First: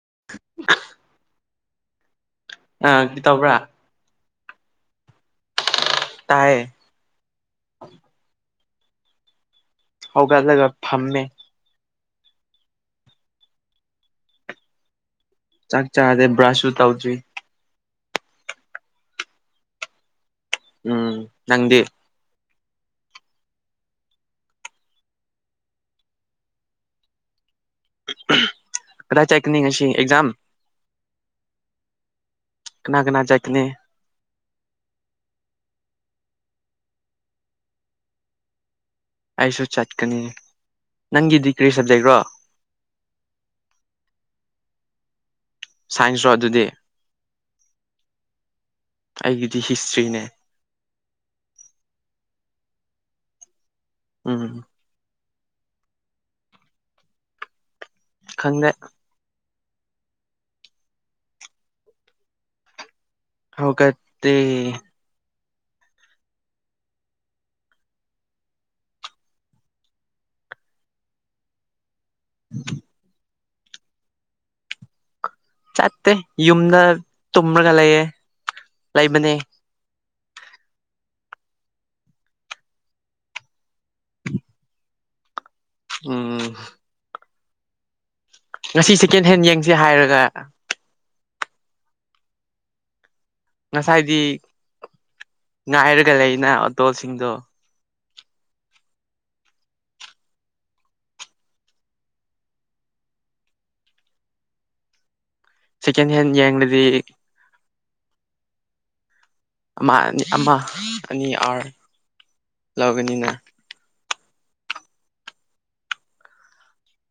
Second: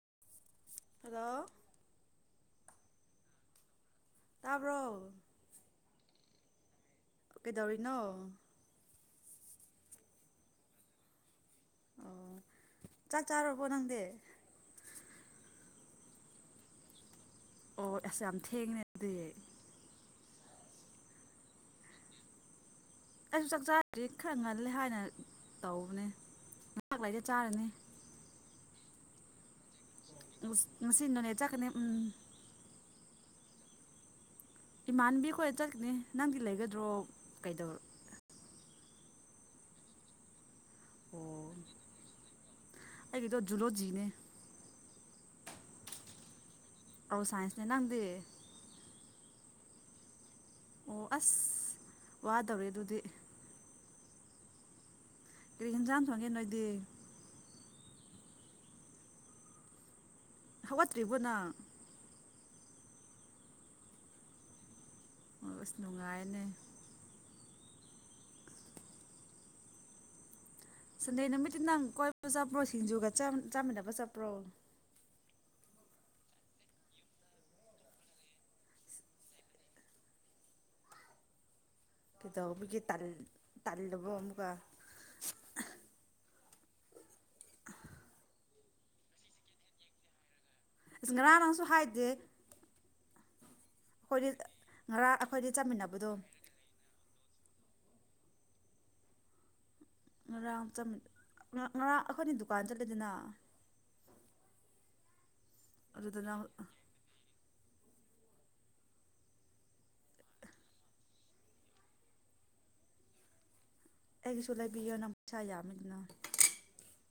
[inaudible] hello ꯑꯥ ꯏꯇꯥꯎꯕꯤ ꯇꯥꯕ꯭ꯔꯣ ꯇꯥꯏꯌꯦ ꯀꯩꯗꯧꯔꯤꯅꯣ ꯍꯧꯒꯂꯒ ꯐꯝꯃꯦ ꯑꯣ ꯆꯥꯛ ꯆꯥꯔꯕꯣ ꯅꯪꯗꯤ ꯆꯥꯛ ꯆꯥꯗꯦ ꯕ꯭ꯔꯁꯁꯨ ꯇꯧꯗ꯭ꯔꯤ ꯑꯣ ꯑꯁ ꯌꯥꯝ ꯊꯦꯡꯉꯦꯗꯗꯤ ꯎꯝ ꯅꯪꯗꯤ ꯑꯩꯁꯨ ꯆꯥꯛ ꯆꯥꯗ꯭ꯔꯤ ꯈꯔ ꯉꯜꯂꯦ ꯍꯥꯏꯅ ꯇꯧꯕꯅꯦ ꯉꯍꯥꯛ ꯂꯩꯔ ꯆꯥꯔꯅꯤ ꯀꯥꯗꯥꯏ ꯆꯦꯛ ꯉꯁꯤ ꯅꯣꯅꯦ ꯆꯠꯀꯅꯤ ꯎꯝ ꯀꯅꯥ ꯀꯅꯥ ꯆꯠꯀꯅꯤ ꯏꯃꯥꯟꯕꯤꯈꯣꯏ ꯆꯠꯀꯅꯤ ꯅꯪꯗꯤ ꯂꯩꯒꯗ꯭ꯔꯣ ꯀꯩꯗꯧ ꯑꯩꯁꯨ ꯆꯠꯀꯅꯤ ꯑꯣ ꯅꯪꯒꯤꯗꯤ ꯀꯔꯤ ꯁꯕꯖꯦꯛꯔꯣ ꯑꯩꯒꯤꯗꯣ ꯖꯨꯂꯣꯖꯤꯅꯦ ꯁꯥꯏꯟꯁꯔꯣ ꯑꯗꯨꯗꯤ ꯑꯧ ꯁꯥꯏꯟꯁꯅꯦ ꯅꯪꯗꯦ ꯑꯩꯒꯤꯗꯤ ꯍꯤꯁꯇ꯭ꯔꯤꯅꯦ ꯑꯣ ꯑꯁ ꯋꯥꯗꯧꯔꯤ ꯑꯗꯨꯗꯤ ꯎꯝ ꯀꯔꯤ ꯍꯦꯟꯖꯥꯡ ꯊꯣꯡꯒꯦ ꯅꯣꯏꯗꯤ ꯈꯪꯗꯦ ꯍꯧꯒꯠꯇ꯭ꯔꯤꯕꯣ ꯅꯪ ꯍꯩꯒꯠꯇꯦ ꯑꯁ ꯅꯨꯡꯉꯥꯏꯌꯦꯅꯦ ꯁꯟꯗꯦ ꯅꯨꯃꯤꯠꯇꯤ ꯅꯪ ꯀꯣꯏ [unintelligible] ꯆꯥꯃꯤꯟꯅꯕ ꯆꯠꯄ꯭ꯔꯣ ꯆꯠꯇꯦ ꯌꯨꯝꯗ ꯇꯨꯝꯔꯒ ꯂꯩꯌꯦ ꯂꯩꯕꯅꯦ ꯀꯩꯗꯧꯕꯒꯤ ꯇꯜ ꯇꯜꯂꯕꯣ ꯑꯃꯨꯛꯀ ꯎꯝ ꯉꯁꯤ ꯁꯦꯀꯦꯟ ꯍꯦꯟ ꯌꯦꯡꯁꯦ ꯍꯥꯏꯔꯒ ꯉꯔꯥꯡ ꯅꯪꯁꯨ ꯍꯥꯏꯗꯦ ꯉꯁꯥꯏꯗꯤ ꯑꯩꯈꯣꯏꯗꯤ ꯉꯔꯥꯡ ꯑꯩꯈꯣꯏꯗꯤ ꯆꯠꯃꯤꯟꯅꯕꯗꯣ ꯉꯥꯏꯔꯒ ꯂꯩꯅ ꯑꯣꯇꯣꯁꯤ ꯇꯨꯡꯗꯣ ꯉꯔꯥꯡ ꯆꯃꯤ ꯉꯔꯥꯡ ꯑꯩꯈꯣꯏꯅꯤ ꯗꯨꯀꯥꯟ ꯆꯠꯂꯦꯗꯅ ꯁꯦꯀꯦꯟ ꯑꯗꯨꯗ ꯍꯦꯟ ꯅꯪ ꯌꯦꯡꯂꯗꯤ ꯑꯃ ꯑꯅꯤ ꯑꯃ ꯑꯅꯤ ꯑꯥꯔ ꯂꯧꯒꯅꯤꯅ ꯑꯩꯒꯤꯁꯨ ꯂꯩꯕꯤꯌꯣꯅ ꯄꯩꯁꯥ ꯌꯥꯝꯃꯗꯤ ꯅꯪ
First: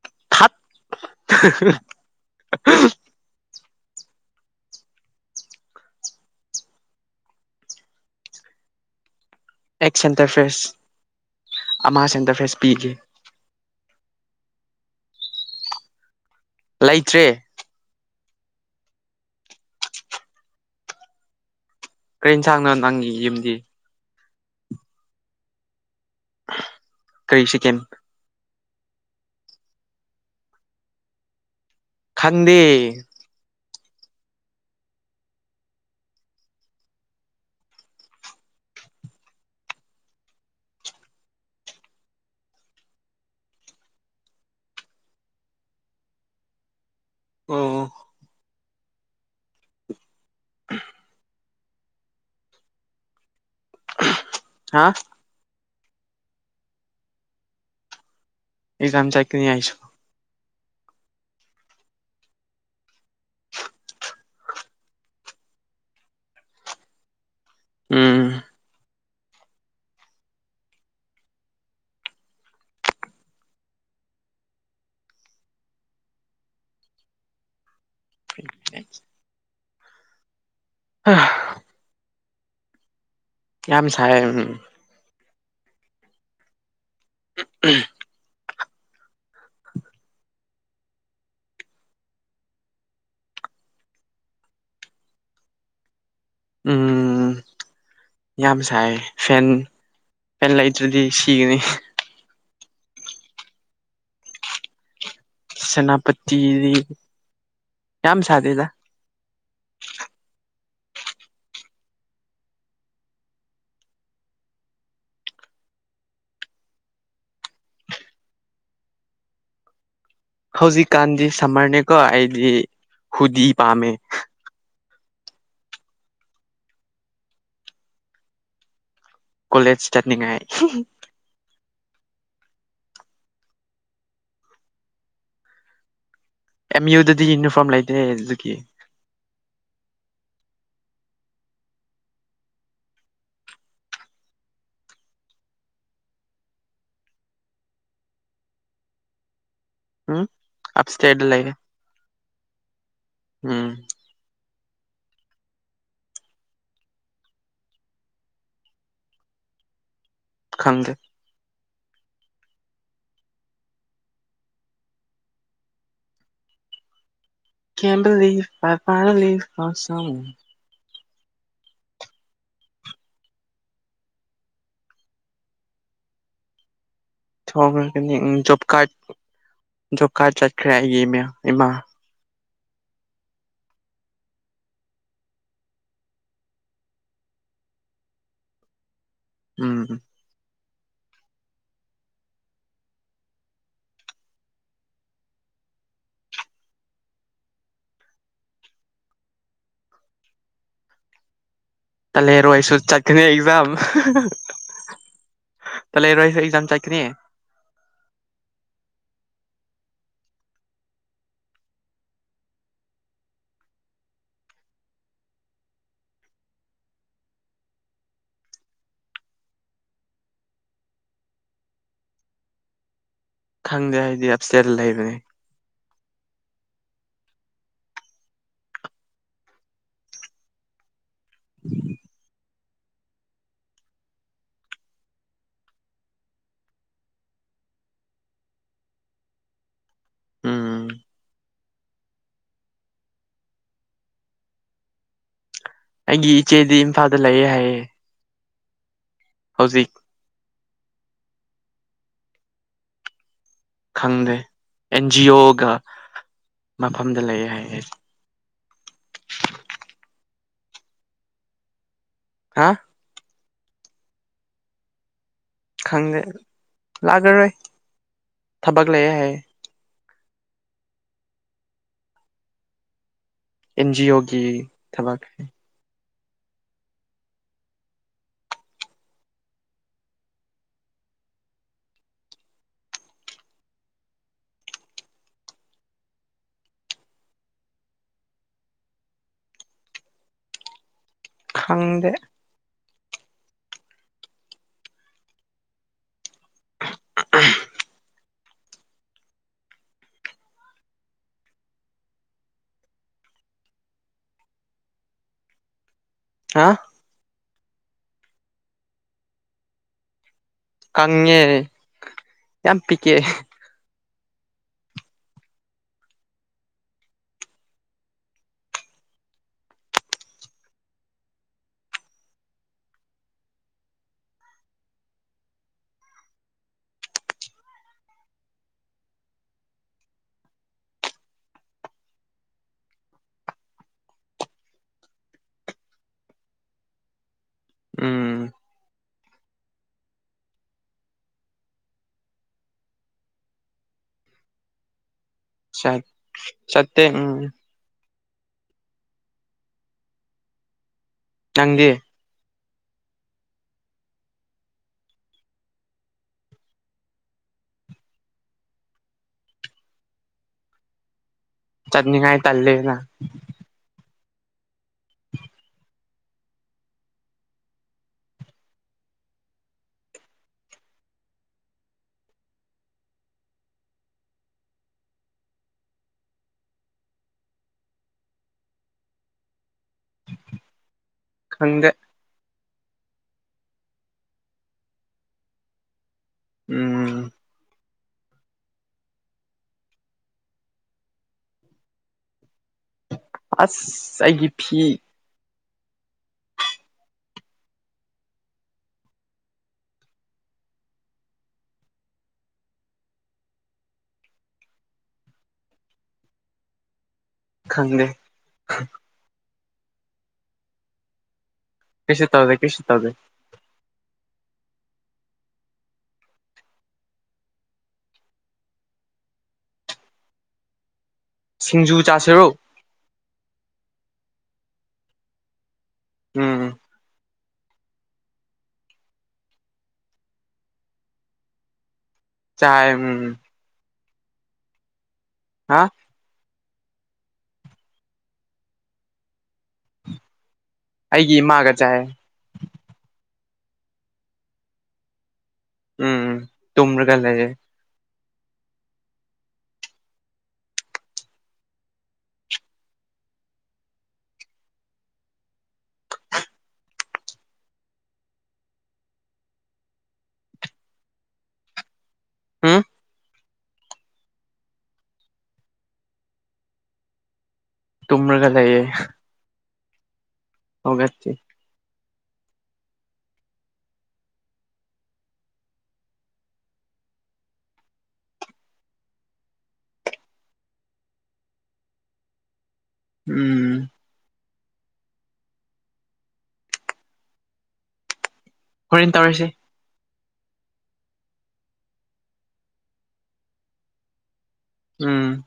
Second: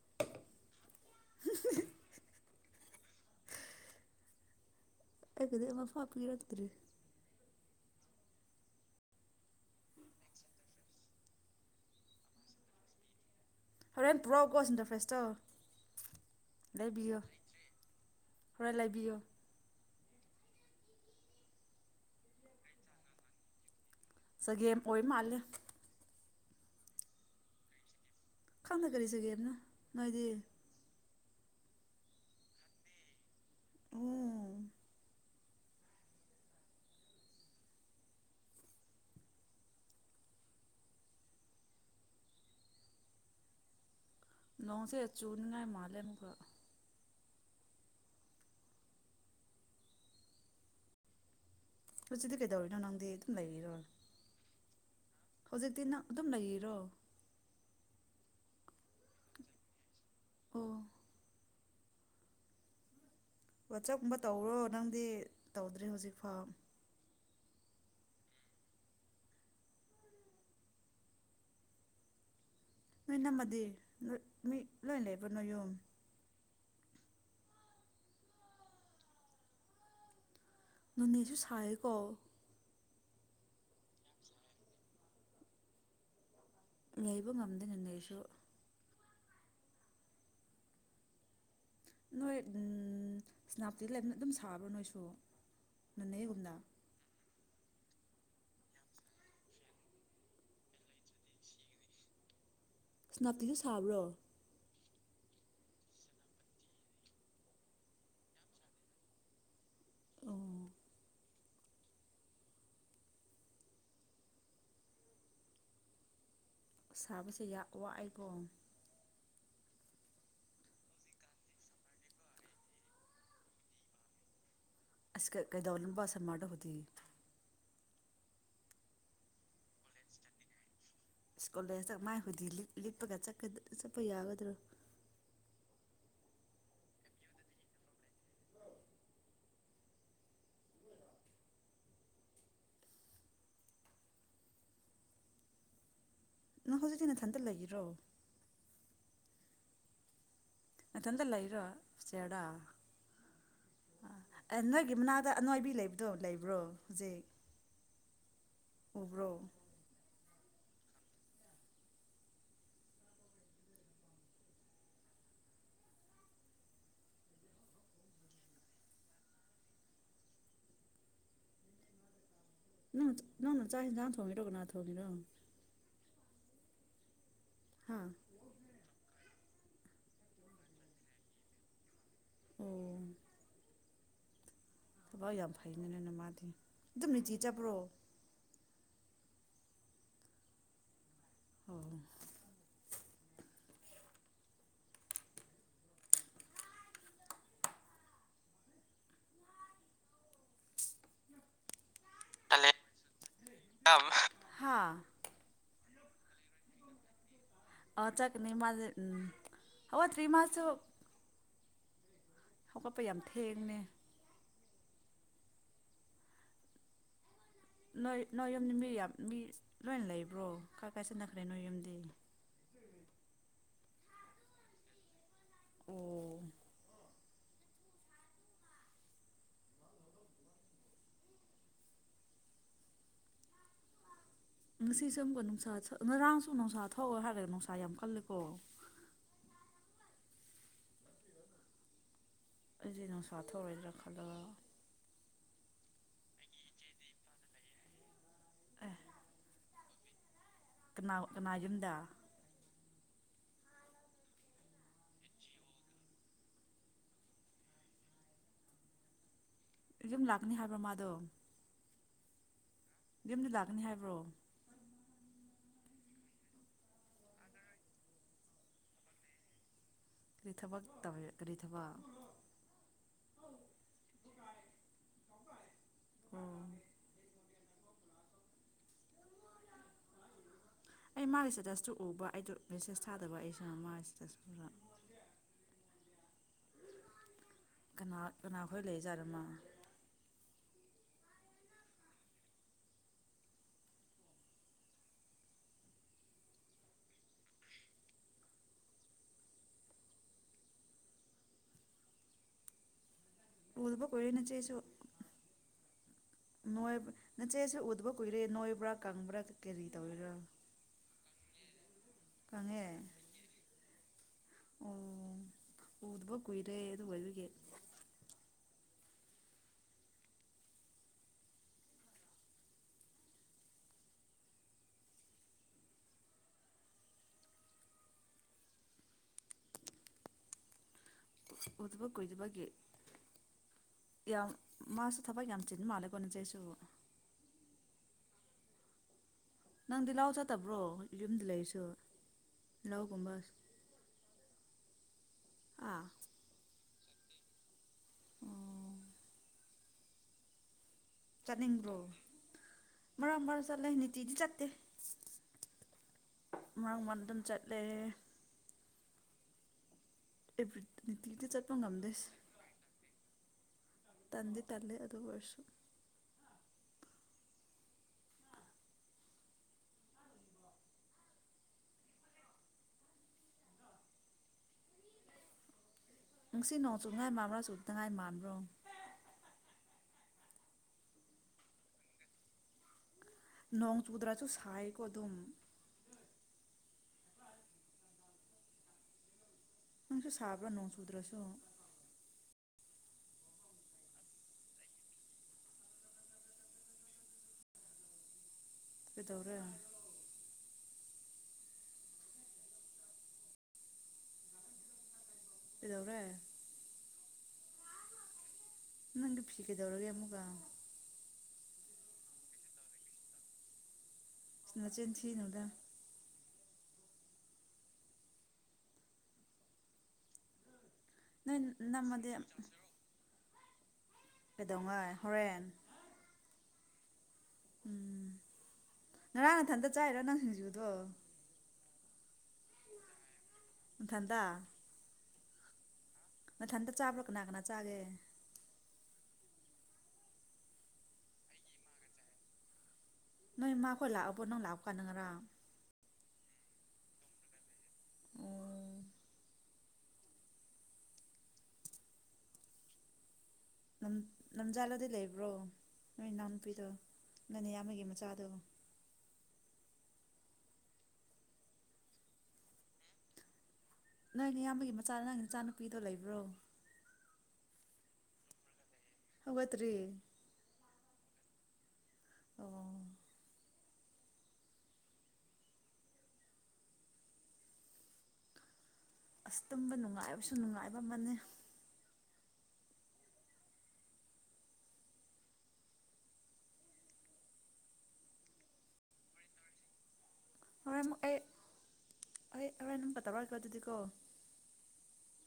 ꯊꯠ ꯑꯩꯒꯤꯗꯤ ꯑꯃ ꯐꯥꯎ ꯄꯤꯔꯛꯇ꯭ꯔꯤ ꯑꯦꯛ ꯁꯦꯟꯇꯔꯐ꯭ꯔꯦꯁ ꯑꯃ ꯁꯦꯟꯇꯔꯐ꯭ꯔꯦꯁ ꯄꯤꯒꯦ ꯍꯣꯔꯦꯟ ꯄꯨꯔꯛꯑꯣꯀꯣ ꯁꯤꯟꯇꯔ ꯐ꯭ꯔꯦꯁꯇꯣ ꯂꯩꯕꯤꯌꯣ ꯂꯩꯇ꯭ꯔꯦ ꯍꯣꯔꯦꯟ ꯂꯩꯕꯤꯌꯣ ꯀꯩ ꯑꯟꯖꯥꯡꯅꯣ ꯅꯪꯒꯤ ꯌꯨꯝꯗꯤ ꯆꯒꯦꯝ ꯑꯣꯏ ꯃꯥꯜꯂꯦ ꯀꯩ ꯁꯦꯀꯦꯟ ꯈꯪꯗꯦ ꯀꯔꯤ ꯆꯒꯦꯝꯅꯣ ꯅꯣꯏꯗꯤ ꯈꯪꯗꯦ ꯎꯝ ꯅꯣꯡꯁꯦ ꯆꯨꯅꯤꯡꯉꯥꯏ ꯃꯥꯜꯂꯦ ꯑꯃꯨꯛꯀꯥ ꯑꯣ ꯑꯍꯝ ꯍꯧꯖꯤꯛꯇꯤ ꯀꯩꯗꯧꯔꯤꯅꯣ ꯅꯪꯗꯤ ꯑꯗꯨꯝ ꯂꯩꯔꯤꯔꯣ ꯍꯥ ꯍꯧꯖꯤꯛꯇꯤ ꯅꯪ ꯑꯗꯨꯝ ꯂꯩꯔꯤꯔꯣ ꯑꯦꯛꯖꯥꯝ ꯆꯠꯛꯅꯤ ꯑꯩꯁꯨ ꯑꯣ ꯋꯥꯆꯦꯞ ꯒꯨꯝꯕ ꯇꯧꯔꯣ ꯅꯪꯗꯤ ꯇꯧꯗ꯭ꯔꯦ ꯍꯧꯖꯤꯛꯐꯥꯎ ꯎꯝ ꯅꯣꯏ ꯏꯅꯝꯃꯗꯤ ꯅꯣꯏ ꯃꯤ ꯂꯣꯏꯅ ꯂꯩꯕ꯭ꯔꯣ ꯅꯣꯏ ꯌꯨꯝ [inaudible] ꯅꯨꯡꯊꯤꯟꯁꯨ ꯁꯥꯌꯦꯀꯣ ꯌꯥꯝ ꯁꯥꯌꯦ ꯎꯝ ꯂꯩꯕ ꯉꯝꯗꯦꯅꯦ ꯑꯩꯁꯨ ꯅꯣꯏ ꯎꯝ ꯁꯦꯅꯥꯄꯇꯤꯗ ꯂꯩꯕ ꯑꯗꯨꯝ ꯁꯥꯕ꯭ꯔꯣ ꯅꯣꯏꯁꯨ ꯅꯣꯅꯦꯒꯨꯝꯅ ꯎꯝ ꯌꯥꯝ ꯁꯥꯏ ꯐꯦꯟ ꯐꯦꯟ ꯂꯩꯇ꯭ꯔꯗꯤ ꯑꯩ ꯁꯤꯒꯅꯤ ꯁꯦꯅꯥꯄꯇꯤ ꯁꯨ ꯁꯥꯕꯔꯣ ꯁꯦꯅꯥꯄꯇꯗꯤ ꯌꯥꯝ ꯁꯥꯗꯦꯗꯥ ꯑꯣ ꯁꯥꯕꯁꯦ ꯌꯥꯝ ꯋꯥꯑꯦꯀꯣ ꯍꯧꯖꯤꯛꯀꯥꯟꯗꯤ ꯁꯝꯃꯔꯅꯦꯀꯣ ꯑꯩꯗꯤ ꯍꯨꯗꯤ ꯄꯥꯝꯃꯦ ꯑꯁ ꯀ ꯀꯩꯗꯧꯔꯤꯃꯥ ꯁꯥꯃꯥꯔꯗꯣ ꯍꯨꯨꯖꯤ ꯀꯣꯂꯦꯖ ꯆꯠꯅꯤꯡ ꯉꯥꯏ ꯗꯣꯜꯂꯔ ꯆꯠꯃꯥꯏ ꯍꯨꯗꯤ ꯂꯤꯠ ꯂꯤꯠꯄꯒ ꯆꯠꯀ ꯆꯠꯄ ꯌꯥꯒꯗ꯭ꯔꯣ ꯑꯦꯝ ꯌꯨꯗꯗꯤ ꯌꯨꯅꯤꯐꯣꯔꯝ ꯂꯩꯇꯦ ꯑꯗꯨꯀꯤ ꯅꯪ ꯍꯧꯖꯤꯛꯇꯤ ꯅꯊꯟꯇ ꯂꯩꯔꯤꯔꯣ ꯑꯨꯡ ꯃꯊꯟꯗ ꯂꯩꯔꯣ ꯏꯇ꯭ꯌꯔꯗ ꯎꯝ ꯅꯣꯏꯒꯤ ꯃꯅꯥꯛꯇ ꯑꯅꯣꯏꯕꯤ ꯂꯩꯕꯗꯣ ꯂꯩꯕ꯭ꯔꯣ ꯍꯧꯖꯤꯛ ꯎꯕ꯭ꯔꯣ ꯈꯪꯗꯦ ꯀꯦꯟꯗꯨꯂꯤꯕ ꯄꯥꯄꯥꯂꯤꯕ ꯑꯁꯨꯝ ꯅꯪ ꯅꯪꯅ ꯆꯥꯛ ꯆꯦꯟꯁꯥꯡ ꯊꯣꯡꯢꯗꯣ ꯀꯅꯥꯅ ꯊꯣꯡꯢꯅꯣ ꯊꯣꯡꯔꯒꯅꯤ ꯑꯝ ꯖꯣꯕ ꯀꯥꯠ ꯖꯣꯕꯀꯥꯠ ꯆꯠꯈ꯭ꯔꯦ ꯑꯩꯒꯤ ꯏꯃ꯭ꯌꯥ ꯏꯃꯥ ꯑꯣ ꯊꯕꯛ ꯌꯥꯝ ꯐꯩꯅꯦ ꯃꯥꯗꯤ ꯑꯗꯨꯝ ꯅꯨꯡꯇꯤ ꯆꯠꯄ꯭ꯔꯣ ꯎꯝ ꯑꯣ ꯇꯟꯂꯦꯔꯣꯢꯁꯨ ꯆꯠꯈ꯭ꯔꯦ ꯏꯕꯥꯝ ꯍꯥ ꯀꯂꯦꯔꯣꯢꯁꯦ ꯑꯩ ꯑꯦꯛꯖꯥꯝ ꯆꯠꯀꯅꯤ ꯑꯣ ꯆꯠꯀꯅꯤ ꯃꯁꯨ ꯑꯣ ꯍꯧꯒꯠꯇꯔꯤ ꯃꯥꯁꯨ ꯍꯧꯒꯠꯄ ꯌꯥꯝ ꯊꯦꯡꯅꯦ ꯅꯣꯏ ꯅꯣꯏ ꯌꯨꯝꯗ ꯃꯤ ꯌꯥꯝ ꯃꯤ ꯂꯣꯏꯅ ꯂꯩꯕ꯭ꯔꯣ ꯀꯥꯏ ꯀꯥꯏ ꯆꯟꯅꯈ꯭ꯔꯦ ꯅꯣꯏ ꯌꯨꯝꯗꯤ ꯈꯪꯗꯦ ꯍꯥꯏꯗꯤ ꯑꯞꯁꯦꯟ ꯂꯩꯔꯦ ꯑꯣ [inaudible] ꯉꯁꯤꯁꯦ ꯁꯨꯝꯒꯨꯝꯕ ꯅꯨꯡꯁꯥ ꯉꯔꯥꯡꯁꯨ ꯅꯨꯡꯁꯥ ꯊꯧꯑꯣ ꯍꯥꯏꯔꯒ ꯅꯨꯡꯁꯥ ꯌꯥꯝ ꯀꯜꯂꯦꯀꯣ ꯎꯝ ꯑꯩꯁꯦ ꯅꯨꯡꯁꯥ ꯊꯔꯣꯏꯗ꯭ꯔꯥ ꯈꯜꯂꯒ ꯑꯩꯒꯤ ꯏꯆꯦꯗꯤ ꯏꯝꯐꯥꯜꯗ ꯂꯩꯌꯦ ꯍꯥꯏꯌꯦ ꯑꯦ ꯍꯧꯖꯤꯛ ꯀꯅꯥ ꯀꯅꯥꯅ ꯌꯨꯝꯗ ꯈꯪꯗꯦ ꯑꯦꯟꯖꯤ ꯑꯣꯒ ꯃꯐꯝꯗ ꯂꯩ ꯍꯥꯏꯌꯦ ꯂꯥꯛꯒꯅꯤ ꯍꯥꯏꯕ꯭ꯔꯥ ꯃꯥꯗꯣ ꯍꯥ ꯌꯨꯝꯗ ꯂꯥꯛꯀꯅꯤ ꯍꯥꯏꯕ꯭ꯔꯣ ꯈꯪꯗꯦ ꯂꯥꯛꯑꯔꯣꯏ ꯊꯕꯛ ꯂꯩꯌꯦ ꯍꯥꯏꯌꯦ ꯀꯔꯤ ꯊꯕꯛ ꯇꯧ ꯀꯔꯤ ꯊꯕꯛ ꯑꯦꯟ ꯖꯤ ꯑꯣꯒꯤ ꯊꯕꯛ ꯑꯣ ꯑꯩ ꯃꯥꯒꯤ ꯏꯁꯇꯦꯇꯁꯇꯨ ꯎꯕ ꯑꯩꯗꯣ ꯃꯦꯁꯦꯖ ꯊꯥꯗꯕ ꯑꯩꯁꯤ ꯃꯥꯒꯤ ꯏꯁꯇꯦꯇꯁ ꯄꯨꯔ ꯀꯅꯥ ꯀꯅꯥꯈꯣꯏ ꯂꯩꯖꯥꯠꯅꯣ ꯃꯥ ꯈꯪꯗꯦ [inaudible] ꯎꯗꯕ ꯀꯨꯏꯔꯦ ꯅꯆꯦꯁꯨ ꯍꯥ ꯃꯣꯏꯕꯨꯗꯤ- ꯅꯆꯦꯁꯨ ꯎꯗꯕ ꯀꯨꯏꯔꯦ ꯅꯣꯏꯕ꯭ꯔꯥ ꯀꯪꯕ꯭ꯔꯥ ꯀꯔꯤ ꯇꯧꯔꯤꯔꯥ ꯀꯪꯉꯦ ꯌꯥꯝ ꯀꯪꯉꯦ ꯄꯤꯛꯑꯦ ꯑꯣ ꯎꯗꯕ ꯀꯨꯏꯔꯦ ꯑꯗꯨ ꯑꯣꯏꯕꯒꯤ ꯎꯗꯕ ꯀꯨꯏꯗꯕꯒꯤ ꯌꯥꯝ ꯃꯥꯁꯨ ꯊꯕꯛ ꯌꯥꯝ ꯆꯤꯟ ꯃꯥꯜꯂꯦꯀꯣ ꯅꯆꯦ ꯁꯨ ꯎꯝ ꯅꯪꯗꯤ ꯂꯥꯎ ꯆꯠꯇꯕ꯭ꯔꯣ ꯌꯨꯝꯗ ꯂꯩꯔꯁꯨ ꯂꯥꯎꯒꯨꯝꯕ ꯆꯠ ꯆꯠ ꯑꯦ ꯎꯝ ꯑꯣ ꯅꯪꯗꯤ ꯆꯠꯅꯤꯡꯗ꯭ꯔꯣ ꯃꯔꯛ ꯃꯔꯛ ꯆꯠꯂꯦ ꯅꯨꯡꯇꯤꯗꯤ ꯆꯠꯇꯦ ꯃꯔꯛ ꯃꯔꯛ ꯑꯗꯨꯝ ꯆꯠꯂꯦ ꯑꯦꯕ ꯆꯠꯅꯤꯉꯥꯏ ꯇꯜꯂꯦꯅ ꯇꯟꯗꯤ ꯇꯜꯂꯦ ꯑꯗꯨ ꯑꯣꯢꯔꯁꯨ ꯁꯤ ꯅꯣꯡ ꯆꯨꯉꯥꯏ ꯃꯥꯟꯕ꯭ꯔꯥ ꯆꯨꯗꯉꯥꯏ ꯃꯥꯟꯕ꯭ꯔꯣ ꯈꯪꯗꯦ ꯅꯣꯡ ꯆꯨꯗ꯭ꯔꯥꯁꯨ ꯁꯥꯏꯀꯣ ꯑꯗꯨꯝ ꯎꯝ ꯅꯪꯁꯨ ꯁꯥꯕ꯭ꯔꯥ ꯅꯣꯡ ꯆꯨꯗ꯭ꯔꯁꯨ ꯑꯁ ꯑꯩꯒꯤ ꯐꯤ ꯀꯩꯗꯧꯔꯦ ꯀꯩꯗꯧꯔꯦ ꯈꯪꯗꯦ ꯅꯪꯗꯤ ꯐꯤ ꯀꯩꯗꯧꯔꯒꯦ ꯑꯃꯨꯛꯀ ꯀꯦꯁꯨ ꯇꯧꯗꯦ ꯀꯦꯁꯨ ꯇꯧꯗꯦ ꯅꯆꯤꯟ ꯊꯤꯅꯨ ꯗ ꯅꯣꯏ ꯁꯤꯡꯖꯨ ꯅꯝꯃꯗꯤ ꯆꯥꯁꯤꯔꯣ ꯀꯗꯣꯉꯥꯏ ꯍꯣꯔꯦꯟ ꯎꯝ ꯎꯝ ꯉꯔꯥꯡ ꯅꯊꯟꯇ ꯆꯥꯏꯔꯣ ꯅꯪ ꯁꯤꯡꯖꯨꯗꯣ ꯆꯥꯏ ꯎꯝ ꯊꯥꯟꯗꯥ ꯍꯥ ꯃꯊꯟꯇ ꯆꯥꯕ꯭ꯔꯥ ꯀꯅꯥ ꯀꯅꯥ ꯆꯥꯒꯦ ꯑꯩꯒꯤ ꯏꯃꯥꯒ ꯆꯥꯏ ꯅꯣꯏ ꯃꯥꯈꯣꯏ ꯂꯥꯛꯑꯕꯣ ꯅꯪ ꯂꯥꯛꯄ ꯀꯥꯟꯗ ꯉꯔꯥꯡ ꯎꯝ ꯇꯨꯝꯔꯒ ꯂꯩꯔꯦ ꯑꯣ ꯂꯝꯖꯥꯜꯂꯗꯤ ꯂꯩꯕ꯭ꯔꯣ ꯅꯣꯏ ꯏꯅꯥꯎꯅꯨꯄꯤꯗꯣ ꯅꯅꯤꯌꯥꯝꯕꯒꯤ ꯃꯆꯥꯗꯣ ꯎꯝ ꯅꯣꯏ ꯏꯌꯥꯝꯕꯒꯤ ꯃꯆꯥꯗ ꯅꯪ ꯅꯆꯥꯅꯨꯄꯤꯗꯣ ꯂꯩꯕ꯭ꯔꯣ ꯇꯨꯃꯔꯒ ꯂꯩꯔꯦ ꯍꯧꯒꯠꯇꯔꯤ ꯍꯧꯒꯠꯇꯦ ꯑꯣ ꯑꯁ ꯇꯨꯝꯕ ꯅꯨꯡꯉꯥꯏꯕꯁꯨ ꯅꯨꯡꯉꯥꯏꯕ ꯑꯃꯅꯦ ꯎꯝ ꯍꯣꯔꯦꯟ ꯇꯧꯔꯤꯁꯤ ꯍꯣꯔꯦꯟ ꯑꯩ ꯑꯩ ꯍꯣꯔꯦꯟ ꯑꯃꯨꯛꯀ ꯇꯧꯔꯛꯑꯒꯦ ꯀꯣ ꯎꯝ